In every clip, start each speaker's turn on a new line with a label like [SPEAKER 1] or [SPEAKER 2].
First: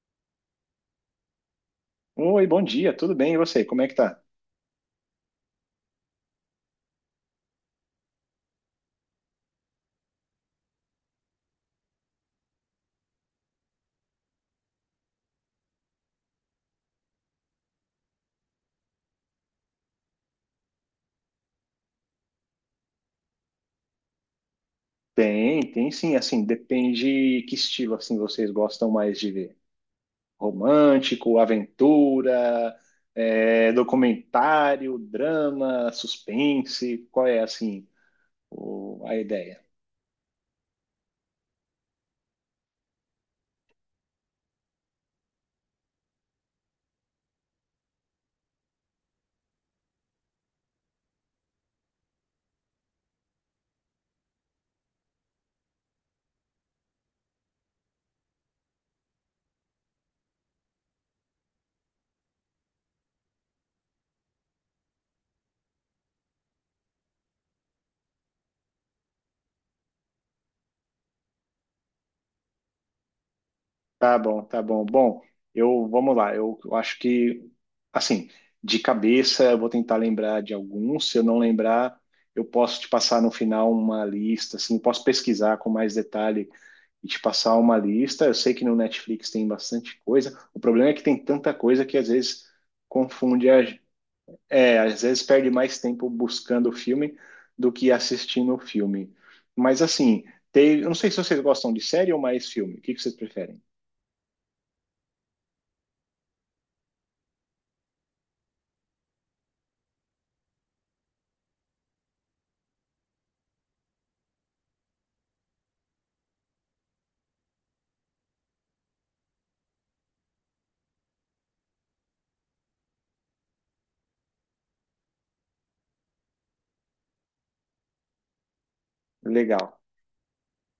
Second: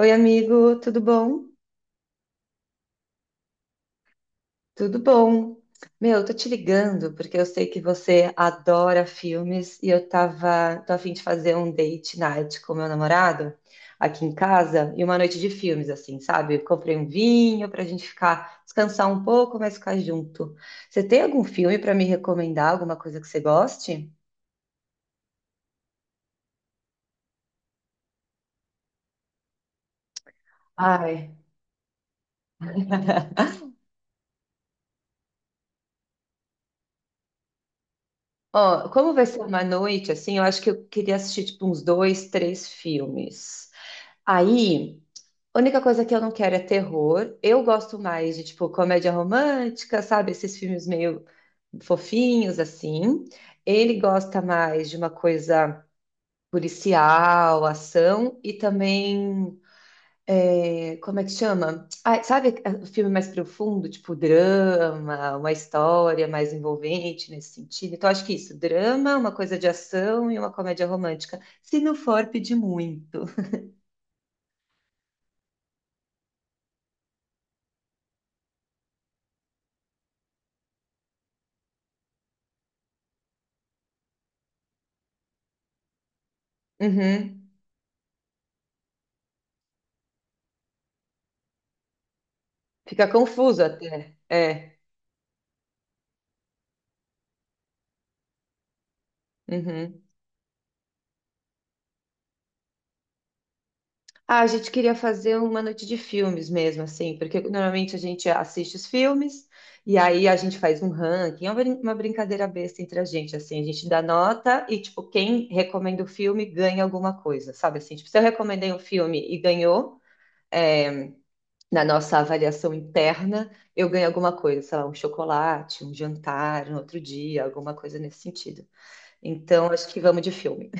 [SPEAKER 1] Oi, amigo, tudo bom?
[SPEAKER 2] Oi, bom dia, tudo bem? E você, como é que tá?
[SPEAKER 1] Tudo bom. Meu, eu tô te ligando porque eu sei que você adora filmes e tô a fim de fazer um date night com meu namorado aqui em casa e uma noite de filmes, assim, sabe? Eu comprei um vinho pra gente ficar, descansar um pouco, mas ficar junto. Você tem algum filme pra me recomendar, alguma coisa que você goste?
[SPEAKER 2] Tem, tem sim, assim, depende que estilo, assim, vocês gostam mais de ver.
[SPEAKER 1] Ai,
[SPEAKER 2] Romântico, aventura, é, documentário, drama, suspense, qual é, assim,
[SPEAKER 1] Ó, como
[SPEAKER 2] a
[SPEAKER 1] vai ser
[SPEAKER 2] ideia?
[SPEAKER 1] uma noite, assim, eu acho que eu queria assistir, tipo, uns dois, três filmes. Aí. A única coisa que eu não quero é terror. Eu gosto mais de, tipo, comédia romântica, sabe? Esses filmes meio fofinhos, assim. Ele gosta mais de uma coisa policial, ação e também. É, como é que chama? Ah, sabe o filme mais profundo, tipo drama, uma história mais envolvente nesse sentido? Então, acho que isso, drama, uma coisa de ação e uma comédia romântica. Se não for, pedir muito.
[SPEAKER 2] Tá bom, tá bom. Bom, eu vamos lá. Eu acho que assim, de cabeça eu vou tentar lembrar de alguns. Se eu não lembrar, eu posso te passar no final uma lista, assim, posso pesquisar com mais detalhe e te
[SPEAKER 1] Uhum.
[SPEAKER 2] passar uma lista. Eu sei que no Netflix tem bastante coisa. O problema é que tem tanta coisa que às vezes
[SPEAKER 1] Fica
[SPEAKER 2] confunde a,
[SPEAKER 1] confuso até.
[SPEAKER 2] é,
[SPEAKER 1] É.
[SPEAKER 2] às vezes perde mais tempo buscando o filme do que assistindo o filme. Mas
[SPEAKER 1] Uhum.
[SPEAKER 2] assim, tem, eu não sei se vocês gostam de série ou mais filme. O que que vocês preferem?
[SPEAKER 1] Ah, a gente queria fazer uma noite de filmes mesmo, assim, porque normalmente a gente assiste os filmes e aí a gente faz um ranking, é uma uma brincadeira besta entre a gente, assim, a gente dá nota e, tipo, quem recomenda o filme ganha alguma coisa, sabe assim? Tipo, se eu recomendei um filme e ganhou, é, na nossa avaliação interna, eu ganho alguma coisa, sei lá, um chocolate, um jantar, no outro dia, alguma coisa nesse sentido. Então,
[SPEAKER 2] Legal.
[SPEAKER 1] acho que vamos de filme.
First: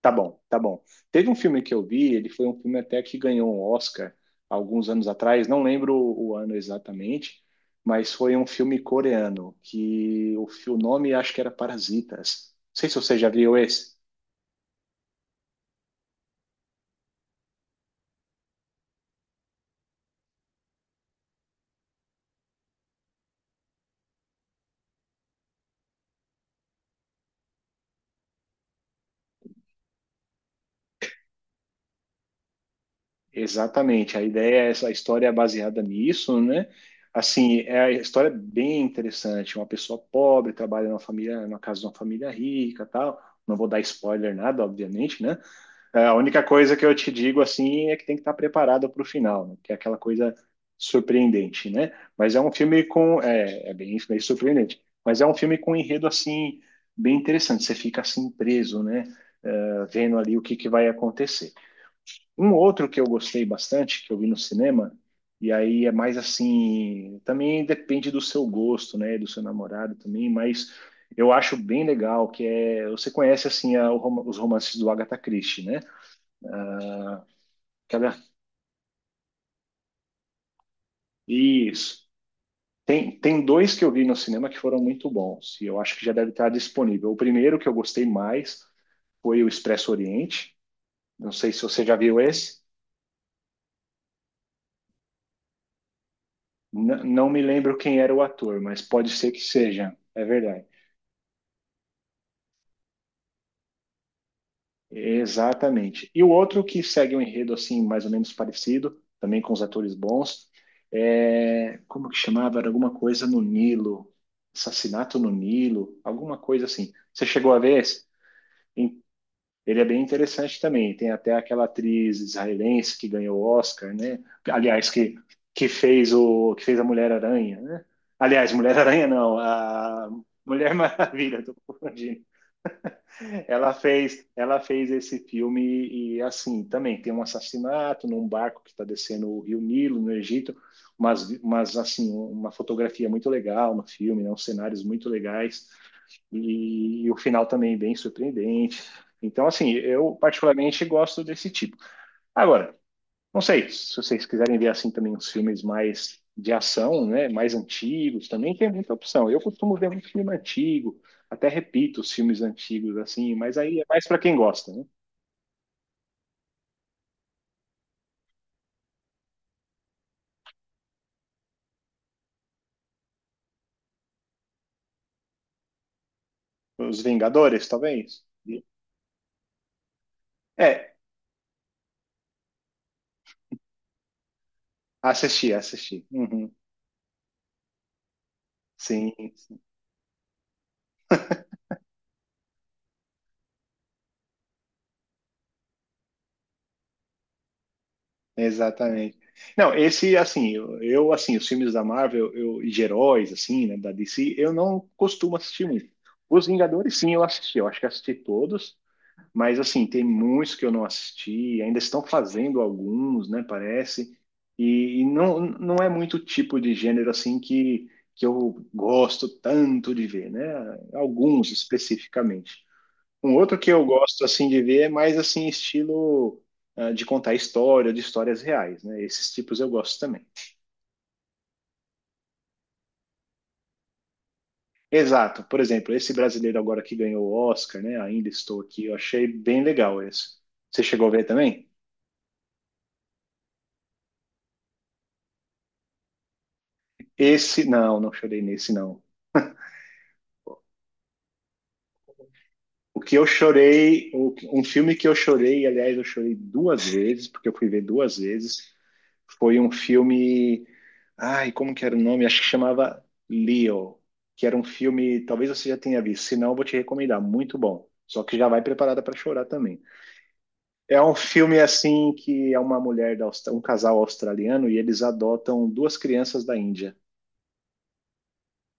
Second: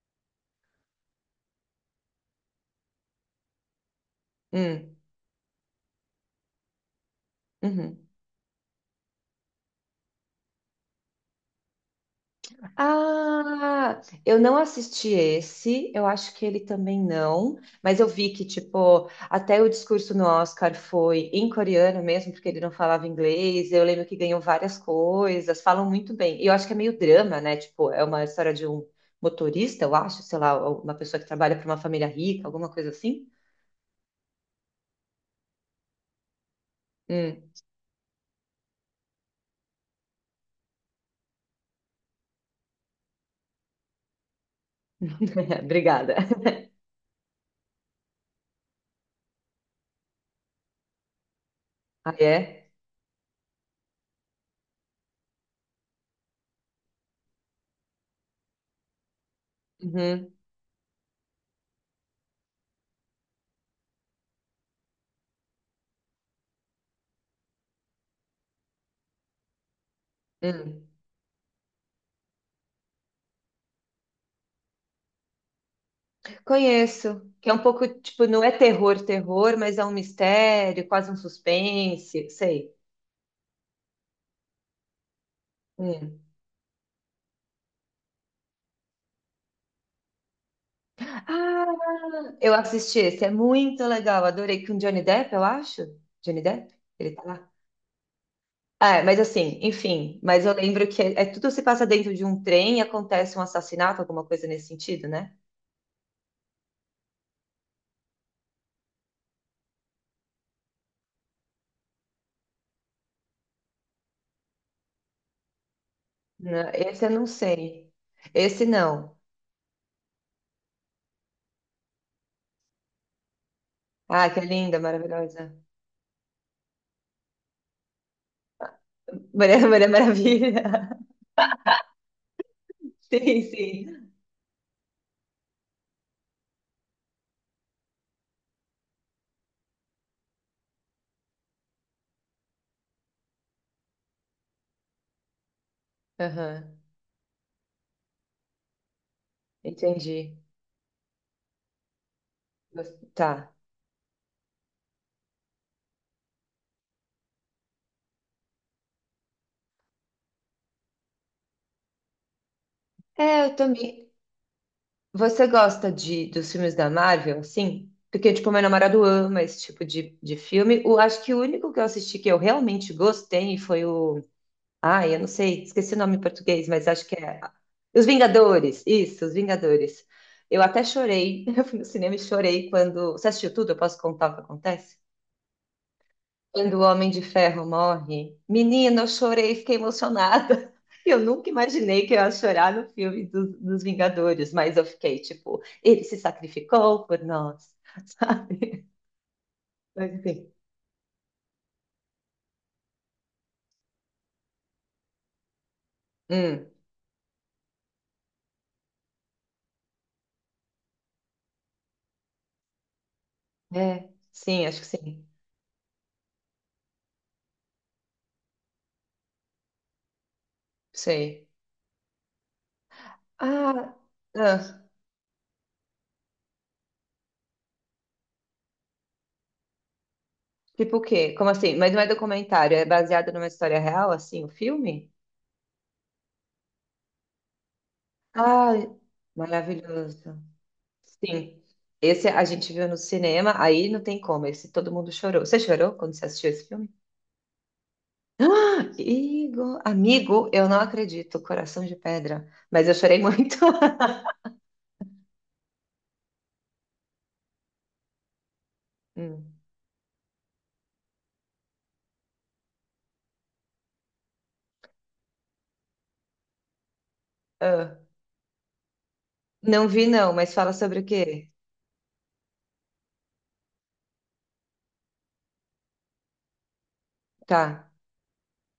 [SPEAKER 2] Tá bom, tá bom. Teve um filme que eu vi, ele foi um filme até que ganhou um Oscar alguns
[SPEAKER 1] Hum,
[SPEAKER 2] anos atrás, não lembro o ano exatamente,
[SPEAKER 1] uhum.
[SPEAKER 2] mas foi um filme coreano que o nome acho que era Parasitas. Não sei se você já viu esse.
[SPEAKER 1] Ah, eu não assisti esse, eu acho que ele também não, mas eu vi que, tipo, até o discurso no Oscar foi em coreano mesmo, porque ele não falava inglês, eu lembro que ganhou várias coisas, falam muito bem, e eu acho que é meio drama, né, tipo, é uma história de um motorista, eu acho, sei lá, uma pessoa que trabalha para uma família rica, alguma coisa assim.
[SPEAKER 2] Exatamente, a ideia é essa, a história é baseada nisso, né?
[SPEAKER 1] Hum.
[SPEAKER 2] Assim, é a história é bem interessante. Uma pessoa pobre trabalha numa família, na casa de uma família rica, tal. Não vou dar spoiler nada, obviamente, né? É, a
[SPEAKER 1] Obrigada.
[SPEAKER 2] única coisa que eu te digo assim é que tem que estar preparado para o final, né? Que é aquela coisa surpreendente, né?
[SPEAKER 1] Ah,
[SPEAKER 2] Mas é um
[SPEAKER 1] é?
[SPEAKER 2] filme com é, é bem, bem surpreendente, mas é um filme com um enredo assim bem interessante. Você fica assim preso, né? É, vendo
[SPEAKER 1] Uhum.
[SPEAKER 2] ali o que que vai acontecer. Um outro que eu gostei bastante que eu vi no cinema e aí é mais assim também depende do seu gosto, né? Do seu namorado também, mas
[SPEAKER 1] Hum.
[SPEAKER 2] eu acho bem legal que é você conhece assim os romances do Agatha Christie, né?
[SPEAKER 1] Conheço, que é um pouco,
[SPEAKER 2] Aquela
[SPEAKER 1] tipo, não é terror, terror, mas é um mistério, quase um
[SPEAKER 2] Isso.
[SPEAKER 1] suspense, sei.
[SPEAKER 2] Tem, tem dois que eu vi no cinema que foram muito bons, e eu acho que já
[SPEAKER 1] Hum.
[SPEAKER 2] deve estar disponível. O primeiro que eu gostei mais foi o Expresso Oriente. Não sei se
[SPEAKER 1] Ah,
[SPEAKER 2] você já viu
[SPEAKER 1] eu
[SPEAKER 2] esse.
[SPEAKER 1] assisti esse, é muito legal, adorei, com Johnny Depp, eu acho? Johnny Depp? Ele tá
[SPEAKER 2] Não me
[SPEAKER 1] lá?
[SPEAKER 2] lembro quem era o ator, mas
[SPEAKER 1] Ah, é,
[SPEAKER 2] pode
[SPEAKER 1] mas
[SPEAKER 2] ser que
[SPEAKER 1] assim,
[SPEAKER 2] seja.
[SPEAKER 1] enfim,
[SPEAKER 2] É
[SPEAKER 1] mas eu
[SPEAKER 2] verdade.
[SPEAKER 1] lembro que é, é tudo se passa dentro de um trem e acontece um assassinato, alguma coisa nesse sentido, né?
[SPEAKER 2] Exatamente. E o outro que segue um enredo assim, mais ou menos parecido, também com os atores bons, é... como que chamava? Era alguma coisa no Nilo. Assassinato no Nilo, alguma coisa
[SPEAKER 1] Não,
[SPEAKER 2] assim.
[SPEAKER 1] esse eu não
[SPEAKER 2] Você chegou a ver
[SPEAKER 1] sei.
[SPEAKER 2] esse?
[SPEAKER 1] Esse não.
[SPEAKER 2] Ele é bem interessante também. Tem até aquela atriz israelense que ganhou o Oscar, né?
[SPEAKER 1] Ah, que linda,
[SPEAKER 2] Aliás,
[SPEAKER 1] maravilhosa.
[SPEAKER 2] que fez o que fez a Mulher Aranha, né? Aliás, Mulher Aranha não,
[SPEAKER 1] Maria, Maria
[SPEAKER 2] a Mulher
[SPEAKER 1] Maravilha.
[SPEAKER 2] Maravilha, tô confundindo.
[SPEAKER 1] Sim,
[SPEAKER 2] Ela
[SPEAKER 1] sim.
[SPEAKER 2] fez, ela fez esse filme e assim, também tem um assassinato num barco que está descendo o Rio Nilo no Egito, mas assim, uma fotografia muito legal no filme, né? Uns cenários muito legais
[SPEAKER 1] Aham,
[SPEAKER 2] e o final também bem surpreendente. Então, assim, eu
[SPEAKER 1] entendi.
[SPEAKER 2] particularmente gosto desse tipo. Agora,
[SPEAKER 1] Gos-
[SPEAKER 2] não
[SPEAKER 1] Tá.
[SPEAKER 2] sei, se vocês quiserem ver assim também uns filmes mais de ação, né, mais antigos, também tem muita opção. Eu costumo ver muito filme antigo, até repito os filmes antigos
[SPEAKER 1] É,
[SPEAKER 2] assim,
[SPEAKER 1] eu
[SPEAKER 2] mas aí é
[SPEAKER 1] também.
[SPEAKER 2] mais para quem gosta, né?
[SPEAKER 1] Você gosta de, dos filmes da Marvel, assim? Porque, tipo, meu namorado ama esse tipo de filme. O, acho que o único que eu assisti que eu realmente gostei foi o. Ai, eu não sei, esqueci o nome em português, mas
[SPEAKER 2] Os
[SPEAKER 1] acho que é.
[SPEAKER 2] Vingadores,
[SPEAKER 1] Os
[SPEAKER 2] talvez.
[SPEAKER 1] Vingadores. Isso, Os Vingadores. Eu até
[SPEAKER 2] É,
[SPEAKER 1] chorei. Eu fui no cinema e chorei quando. Você assistiu tudo? Eu posso contar o que acontece?
[SPEAKER 2] assisti, assisti. Uhum,
[SPEAKER 1] Quando o Homem de Ferro morre, menina, eu
[SPEAKER 2] sim,
[SPEAKER 1] chorei, fiquei emocionada. Eu nunca imaginei que eu ia chorar no filme dos Vingadores, mas eu fiquei tipo, ele se sacrificou por nós, sabe?
[SPEAKER 2] exatamente. Não,
[SPEAKER 1] Mas
[SPEAKER 2] esse, assim,
[SPEAKER 1] enfim.
[SPEAKER 2] assim, os filmes da Marvel eu, e de heróis, assim, né, da DC, eu não costumo assistir muito. Os
[SPEAKER 1] Hum,
[SPEAKER 2] Vingadores, sim, eu assisti. Eu acho que assisti todos, mas, assim, tem muitos que eu não assisti. Ainda estão fazendo alguns, né,
[SPEAKER 1] é,
[SPEAKER 2] parece.
[SPEAKER 1] sim, acho que
[SPEAKER 2] E
[SPEAKER 1] sim.
[SPEAKER 2] não, não é muito tipo de gênero, assim, que eu gosto tanto de ver, né?
[SPEAKER 1] Sei.
[SPEAKER 2] Alguns especificamente. Um outro que eu
[SPEAKER 1] Ah,
[SPEAKER 2] gosto assim de
[SPEAKER 1] ah,
[SPEAKER 2] ver é mais assim estilo ah, de contar história, de histórias reais, né? Esses tipos eu gosto também.
[SPEAKER 1] tipo o quê? Como assim? Mas não é documentário, é baseado numa história real, assim, o filme?
[SPEAKER 2] Exato. Por exemplo, esse brasileiro agora que ganhou o Oscar, né? Ainda estou
[SPEAKER 1] Ah,
[SPEAKER 2] aqui, eu achei bem legal esse.
[SPEAKER 1] maravilhoso.
[SPEAKER 2] Você chegou a ver
[SPEAKER 1] Sim.
[SPEAKER 2] também?
[SPEAKER 1] Esse a gente viu no cinema, aí não tem como, esse todo mundo chorou. Você chorou quando você assistiu esse filme?
[SPEAKER 2] Esse não, não chorei nesse
[SPEAKER 1] Ah,
[SPEAKER 2] não.
[SPEAKER 1] Igor, amigo, eu não acredito, coração de pedra. Mas eu
[SPEAKER 2] O que
[SPEAKER 1] chorei
[SPEAKER 2] eu
[SPEAKER 1] muito.
[SPEAKER 2] chorei, um filme que eu chorei, aliás, eu chorei duas vezes, porque eu fui ver duas vezes, foi
[SPEAKER 1] Hum.
[SPEAKER 2] um filme. Ai, como que era o nome? Acho que chamava Leo, que era um filme, talvez você já tenha visto, se não, eu vou te recomendar, muito bom.
[SPEAKER 1] Ah.
[SPEAKER 2] Só que já vai preparada para chorar também.
[SPEAKER 1] Não vi não, mas fala sobre
[SPEAKER 2] É
[SPEAKER 1] o
[SPEAKER 2] um
[SPEAKER 1] quê?
[SPEAKER 2] filme assim que é uma mulher da Austra- um casal australiano e eles adotam duas crianças da Índia
[SPEAKER 1] Tá.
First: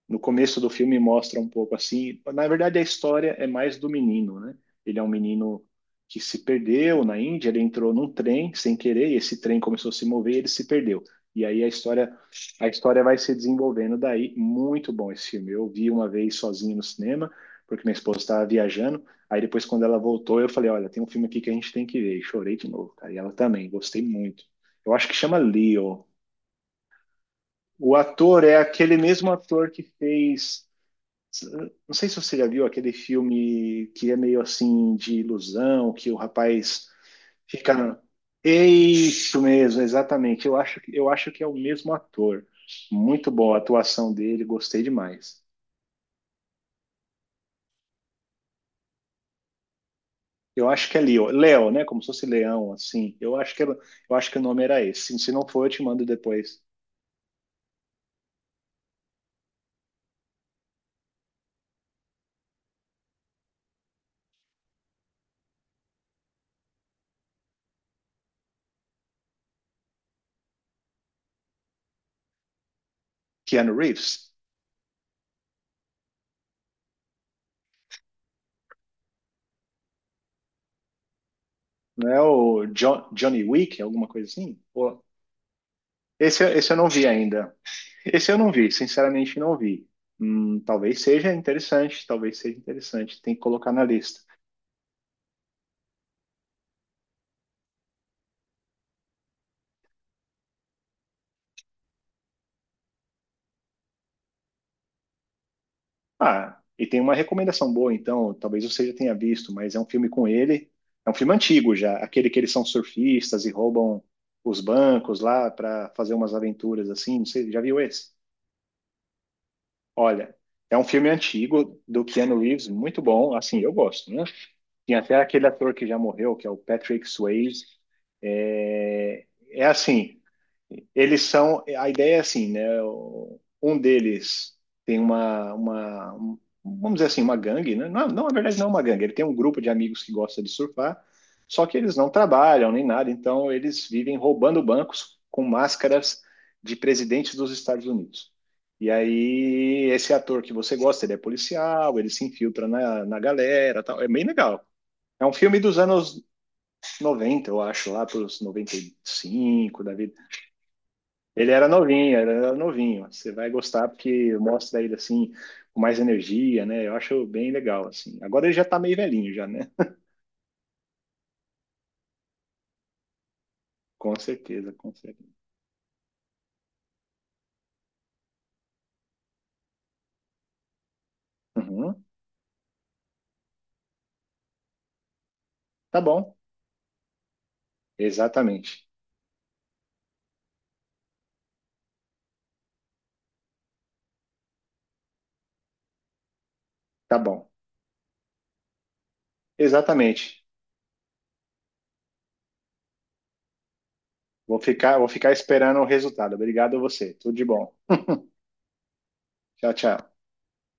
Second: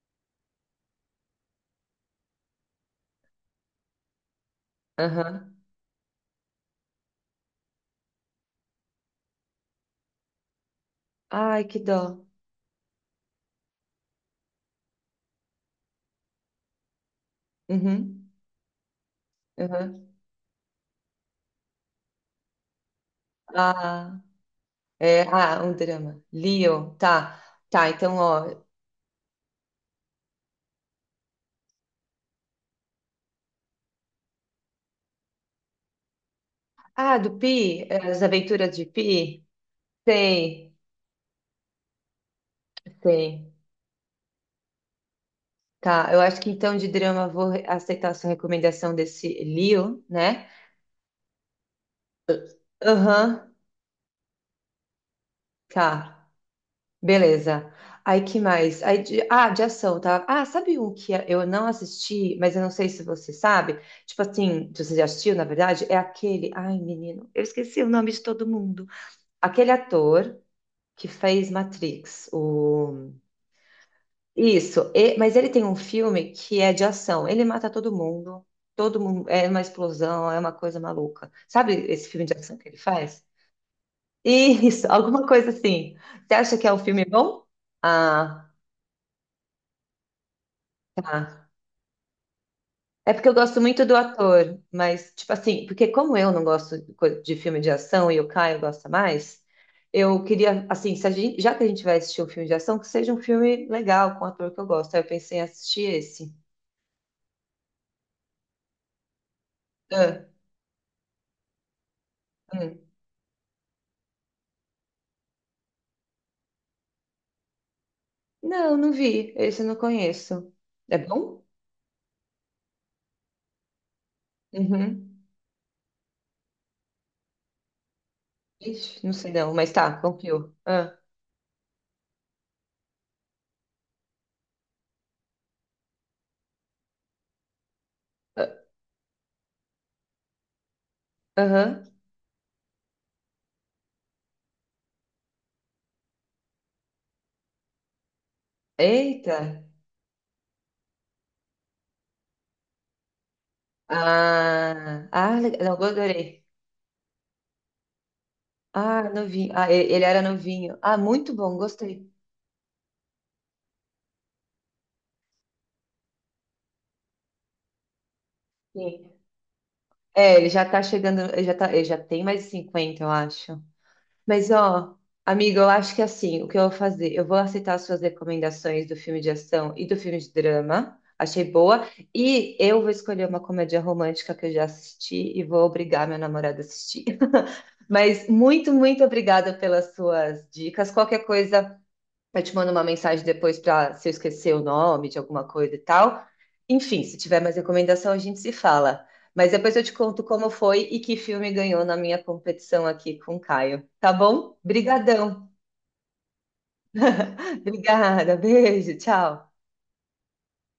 [SPEAKER 2] no começo do filme mostra um pouco assim. Na verdade, a história é mais do menino, né? Ele é um
[SPEAKER 1] Aham.
[SPEAKER 2] menino que se perdeu na Índia, ele entrou num trem sem querer, e esse trem começou a se mover e ele se perdeu. E
[SPEAKER 1] Ai,
[SPEAKER 2] aí
[SPEAKER 1] que dó.
[SPEAKER 2] a história vai se desenvolvendo daí. Muito bom esse filme. Eu vi uma vez sozinho no cinema, porque minha esposa
[SPEAKER 1] Uhum.
[SPEAKER 2] estava viajando. Aí depois, quando ela
[SPEAKER 1] Uhum.
[SPEAKER 2] voltou, eu falei: Olha, tem um filme aqui que a gente tem que ver. E chorei de novo, cara. E ela também, gostei
[SPEAKER 1] Ah,
[SPEAKER 2] muito. Eu acho que
[SPEAKER 1] é,
[SPEAKER 2] chama
[SPEAKER 1] ah, um
[SPEAKER 2] Leo.
[SPEAKER 1] drama. Leo, tá. Tá,
[SPEAKER 2] O
[SPEAKER 1] então,
[SPEAKER 2] ator é
[SPEAKER 1] ó.
[SPEAKER 2] aquele mesmo ator que fez não sei se você já viu aquele filme que é meio assim de ilusão, que o rapaz
[SPEAKER 1] Ah, do Pi, é,
[SPEAKER 2] fica.
[SPEAKER 1] as
[SPEAKER 2] É
[SPEAKER 1] aventuras de
[SPEAKER 2] isso
[SPEAKER 1] Pi.
[SPEAKER 2] mesmo, exatamente.
[SPEAKER 1] Sei,
[SPEAKER 2] Eu acho que é o mesmo ator. Muito
[SPEAKER 1] sei.
[SPEAKER 2] boa a atuação dele, gostei demais.
[SPEAKER 1] Tá, eu acho que então de drama vou aceitar a sua recomendação desse Leo, né?
[SPEAKER 2] Eu acho que é Leo, Leo, né? Como se fosse Leão, assim.
[SPEAKER 1] Aham,
[SPEAKER 2] Eu acho que o nome era esse. Se não for, eu te mando
[SPEAKER 1] tá,
[SPEAKER 2] depois.
[SPEAKER 1] beleza. Aí que mais? Aí de, ah, de ação, tá? Ah, sabe um que é, eu não assisti, mas eu não sei se você sabe? Tipo assim, se você já assistiu, na verdade, é aquele. Ai, menino, eu esqueci o nome de todo mundo. Aquele ator que fez Matrix, o.
[SPEAKER 2] Keanu Reeves,
[SPEAKER 1] Isso, mas ele tem um filme que é de ação. Ele mata todo mundo é uma explosão, é uma coisa maluca. Sabe esse
[SPEAKER 2] não é
[SPEAKER 1] filme de ação
[SPEAKER 2] o
[SPEAKER 1] que ele faz?
[SPEAKER 2] Johnny Wick, alguma coisa assim?
[SPEAKER 1] Isso,
[SPEAKER 2] Pô,
[SPEAKER 1] alguma coisa assim. Você
[SPEAKER 2] Esse,
[SPEAKER 1] acha que
[SPEAKER 2] esse
[SPEAKER 1] é
[SPEAKER 2] eu
[SPEAKER 1] um
[SPEAKER 2] não
[SPEAKER 1] filme
[SPEAKER 2] vi
[SPEAKER 1] bom?
[SPEAKER 2] ainda. Esse eu
[SPEAKER 1] Ah,
[SPEAKER 2] não vi, sinceramente não vi.
[SPEAKER 1] tá.
[SPEAKER 2] Talvez seja
[SPEAKER 1] É
[SPEAKER 2] interessante,
[SPEAKER 1] porque
[SPEAKER 2] tem
[SPEAKER 1] eu
[SPEAKER 2] que
[SPEAKER 1] gosto
[SPEAKER 2] colocar na
[SPEAKER 1] muito do
[SPEAKER 2] lista.
[SPEAKER 1] ator, mas tipo assim, porque como eu não gosto de de filme de ação e o Caio gosta mais, eu queria assim, se a gente- já que a gente vai assistir um filme de ação, que seja um filme legal com um ator que eu gosto. Aí eu pensei em assistir esse.
[SPEAKER 2] Ah, e tem uma recomendação boa, então, talvez você já tenha visto, mas é um filme
[SPEAKER 1] Ah,
[SPEAKER 2] com ele, é um filme antigo já, aquele que eles são
[SPEAKER 1] hum.
[SPEAKER 2] surfistas e roubam os bancos lá para fazer umas aventuras assim, não sei, já viu esse?
[SPEAKER 1] Não, não vi. Esse eu não
[SPEAKER 2] Olha,
[SPEAKER 1] conheço.
[SPEAKER 2] é um
[SPEAKER 1] É
[SPEAKER 2] filme
[SPEAKER 1] bom?
[SPEAKER 2] antigo do Keanu Reeves, muito bom, assim, eu gosto, né? Tem até
[SPEAKER 1] Uhum.
[SPEAKER 2] aquele ator que já morreu, que é o Patrick Swayze,
[SPEAKER 1] Ixi, não
[SPEAKER 2] é,
[SPEAKER 1] sei não,
[SPEAKER 2] é
[SPEAKER 1] mas tá,
[SPEAKER 2] assim,
[SPEAKER 1] confio. Ah,
[SPEAKER 2] eles são. A ideia é assim, né? Um deles tem vamos dizer assim, uma gangue, né? Não, não, na
[SPEAKER 1] ah,
[SPEAKER 2] verdade, não é uma gangue. Ele tem um grupo de amigos que gosta de surfar, só que
[SPEAKER 1] aham.
[SPEAKER 2] eles não trabalham nem nada, então eles vivem roubando bancos com máscaras de presidentes dos Estados Unidos. E
[SPEAKER 1] Eita.
[SPEAKER 2] aí, esse ator que você gosta, ele é policial, ele se infiltra na galera, tal. É bem legal.
[SPEAKER 1] Ah,
[SPEAKER 2] É um
[SPEAKER 1] ah,
[SPEAKER 2] filme
[SPEAKER 1] não,
[SPEAKER 2] dos
[SPEAKER 1] eu
[SPEAKER 2] anos
[SPEAKER 1] adorei.
[SPEAKER 2] 90 eu acho, lá para os noventa e
[SPEAKER 1] Ah, novinho. Ah,
[SPEAKER 2] cinco
[SPEAKER 1] ele
[SPEAKER 2] Davi.
[SPEAKER 1] era novinho. Ah, muito
[SPEAKER 2] Ele
[SPEAKER 1] bom,
[SPEAKER 2] era
[SPEAKER 1] gostei.
[SPEAKER 2] novinho, ele era novinho. Você vai gostar porque mostra ele assim com mais energia, né? Eu acho bem legal assim. Agora ele já tá meio
[SPEAKER 1] Sim.
[SPEAKER 2] velhinho já, né?
[SPEAKER 1] É, ele já tá chegando, ele já tá, ele já tem mais de 50, eu acho.
[SPEAKER 2] Com
[SPEAKER 1] Mas,
[SPEAKER 2] certeza,
[SPEAKER 1] ó,
[SPEAKER 2] com certeza.
[SPEAKER 1] amiga, eu acho que assim, o que eu vou fazer? Eu vou aceitar as suas recomendações do filme de ação e do filme de drama. Achei boa.
[SPEAKER 2] Uhum.
[SPEAKER 1] E eu vou escolher uma comédia romântica que eu já assisti e vou
[SPEAKER 2] Tá
[SPEAKER 1] obrigar meu
[SPEAKER 2] bom.
[SPEAKER 1] namorado a assistir. Mas muito,
[SPEAKER 2] Exatamente.
[SPEAKER 1] muito obrigada pelas suas dicas. Qualquer coisa. Eu te mando uma mensagem depois para se eu esquecer o nome de alguma coisa e tal. Enfim,
[SPEAKER 2] Tá
[SPEAKER 1] se tiver
[SPEAKER 2] bom.
[SPEAKER 1] mais recomendação, a gente se fala. Mas depois eu te conto
[SPEAKER 2] Exatamente.
[SPEAKER 1] como foi e que filme ganhou na minha competição aqui com o Caio. Tá bom?
[SPEAKER 2] Vou ficar
[SPEAKER 1] Brigadão.
[SPEAKER 2] esperando o resultado. Obrigado a você. Tudo de bom.
[SPEAKER 1] Obrigada. Beijo. Tchau.
[SPEAKER 2] Tchau, tchau.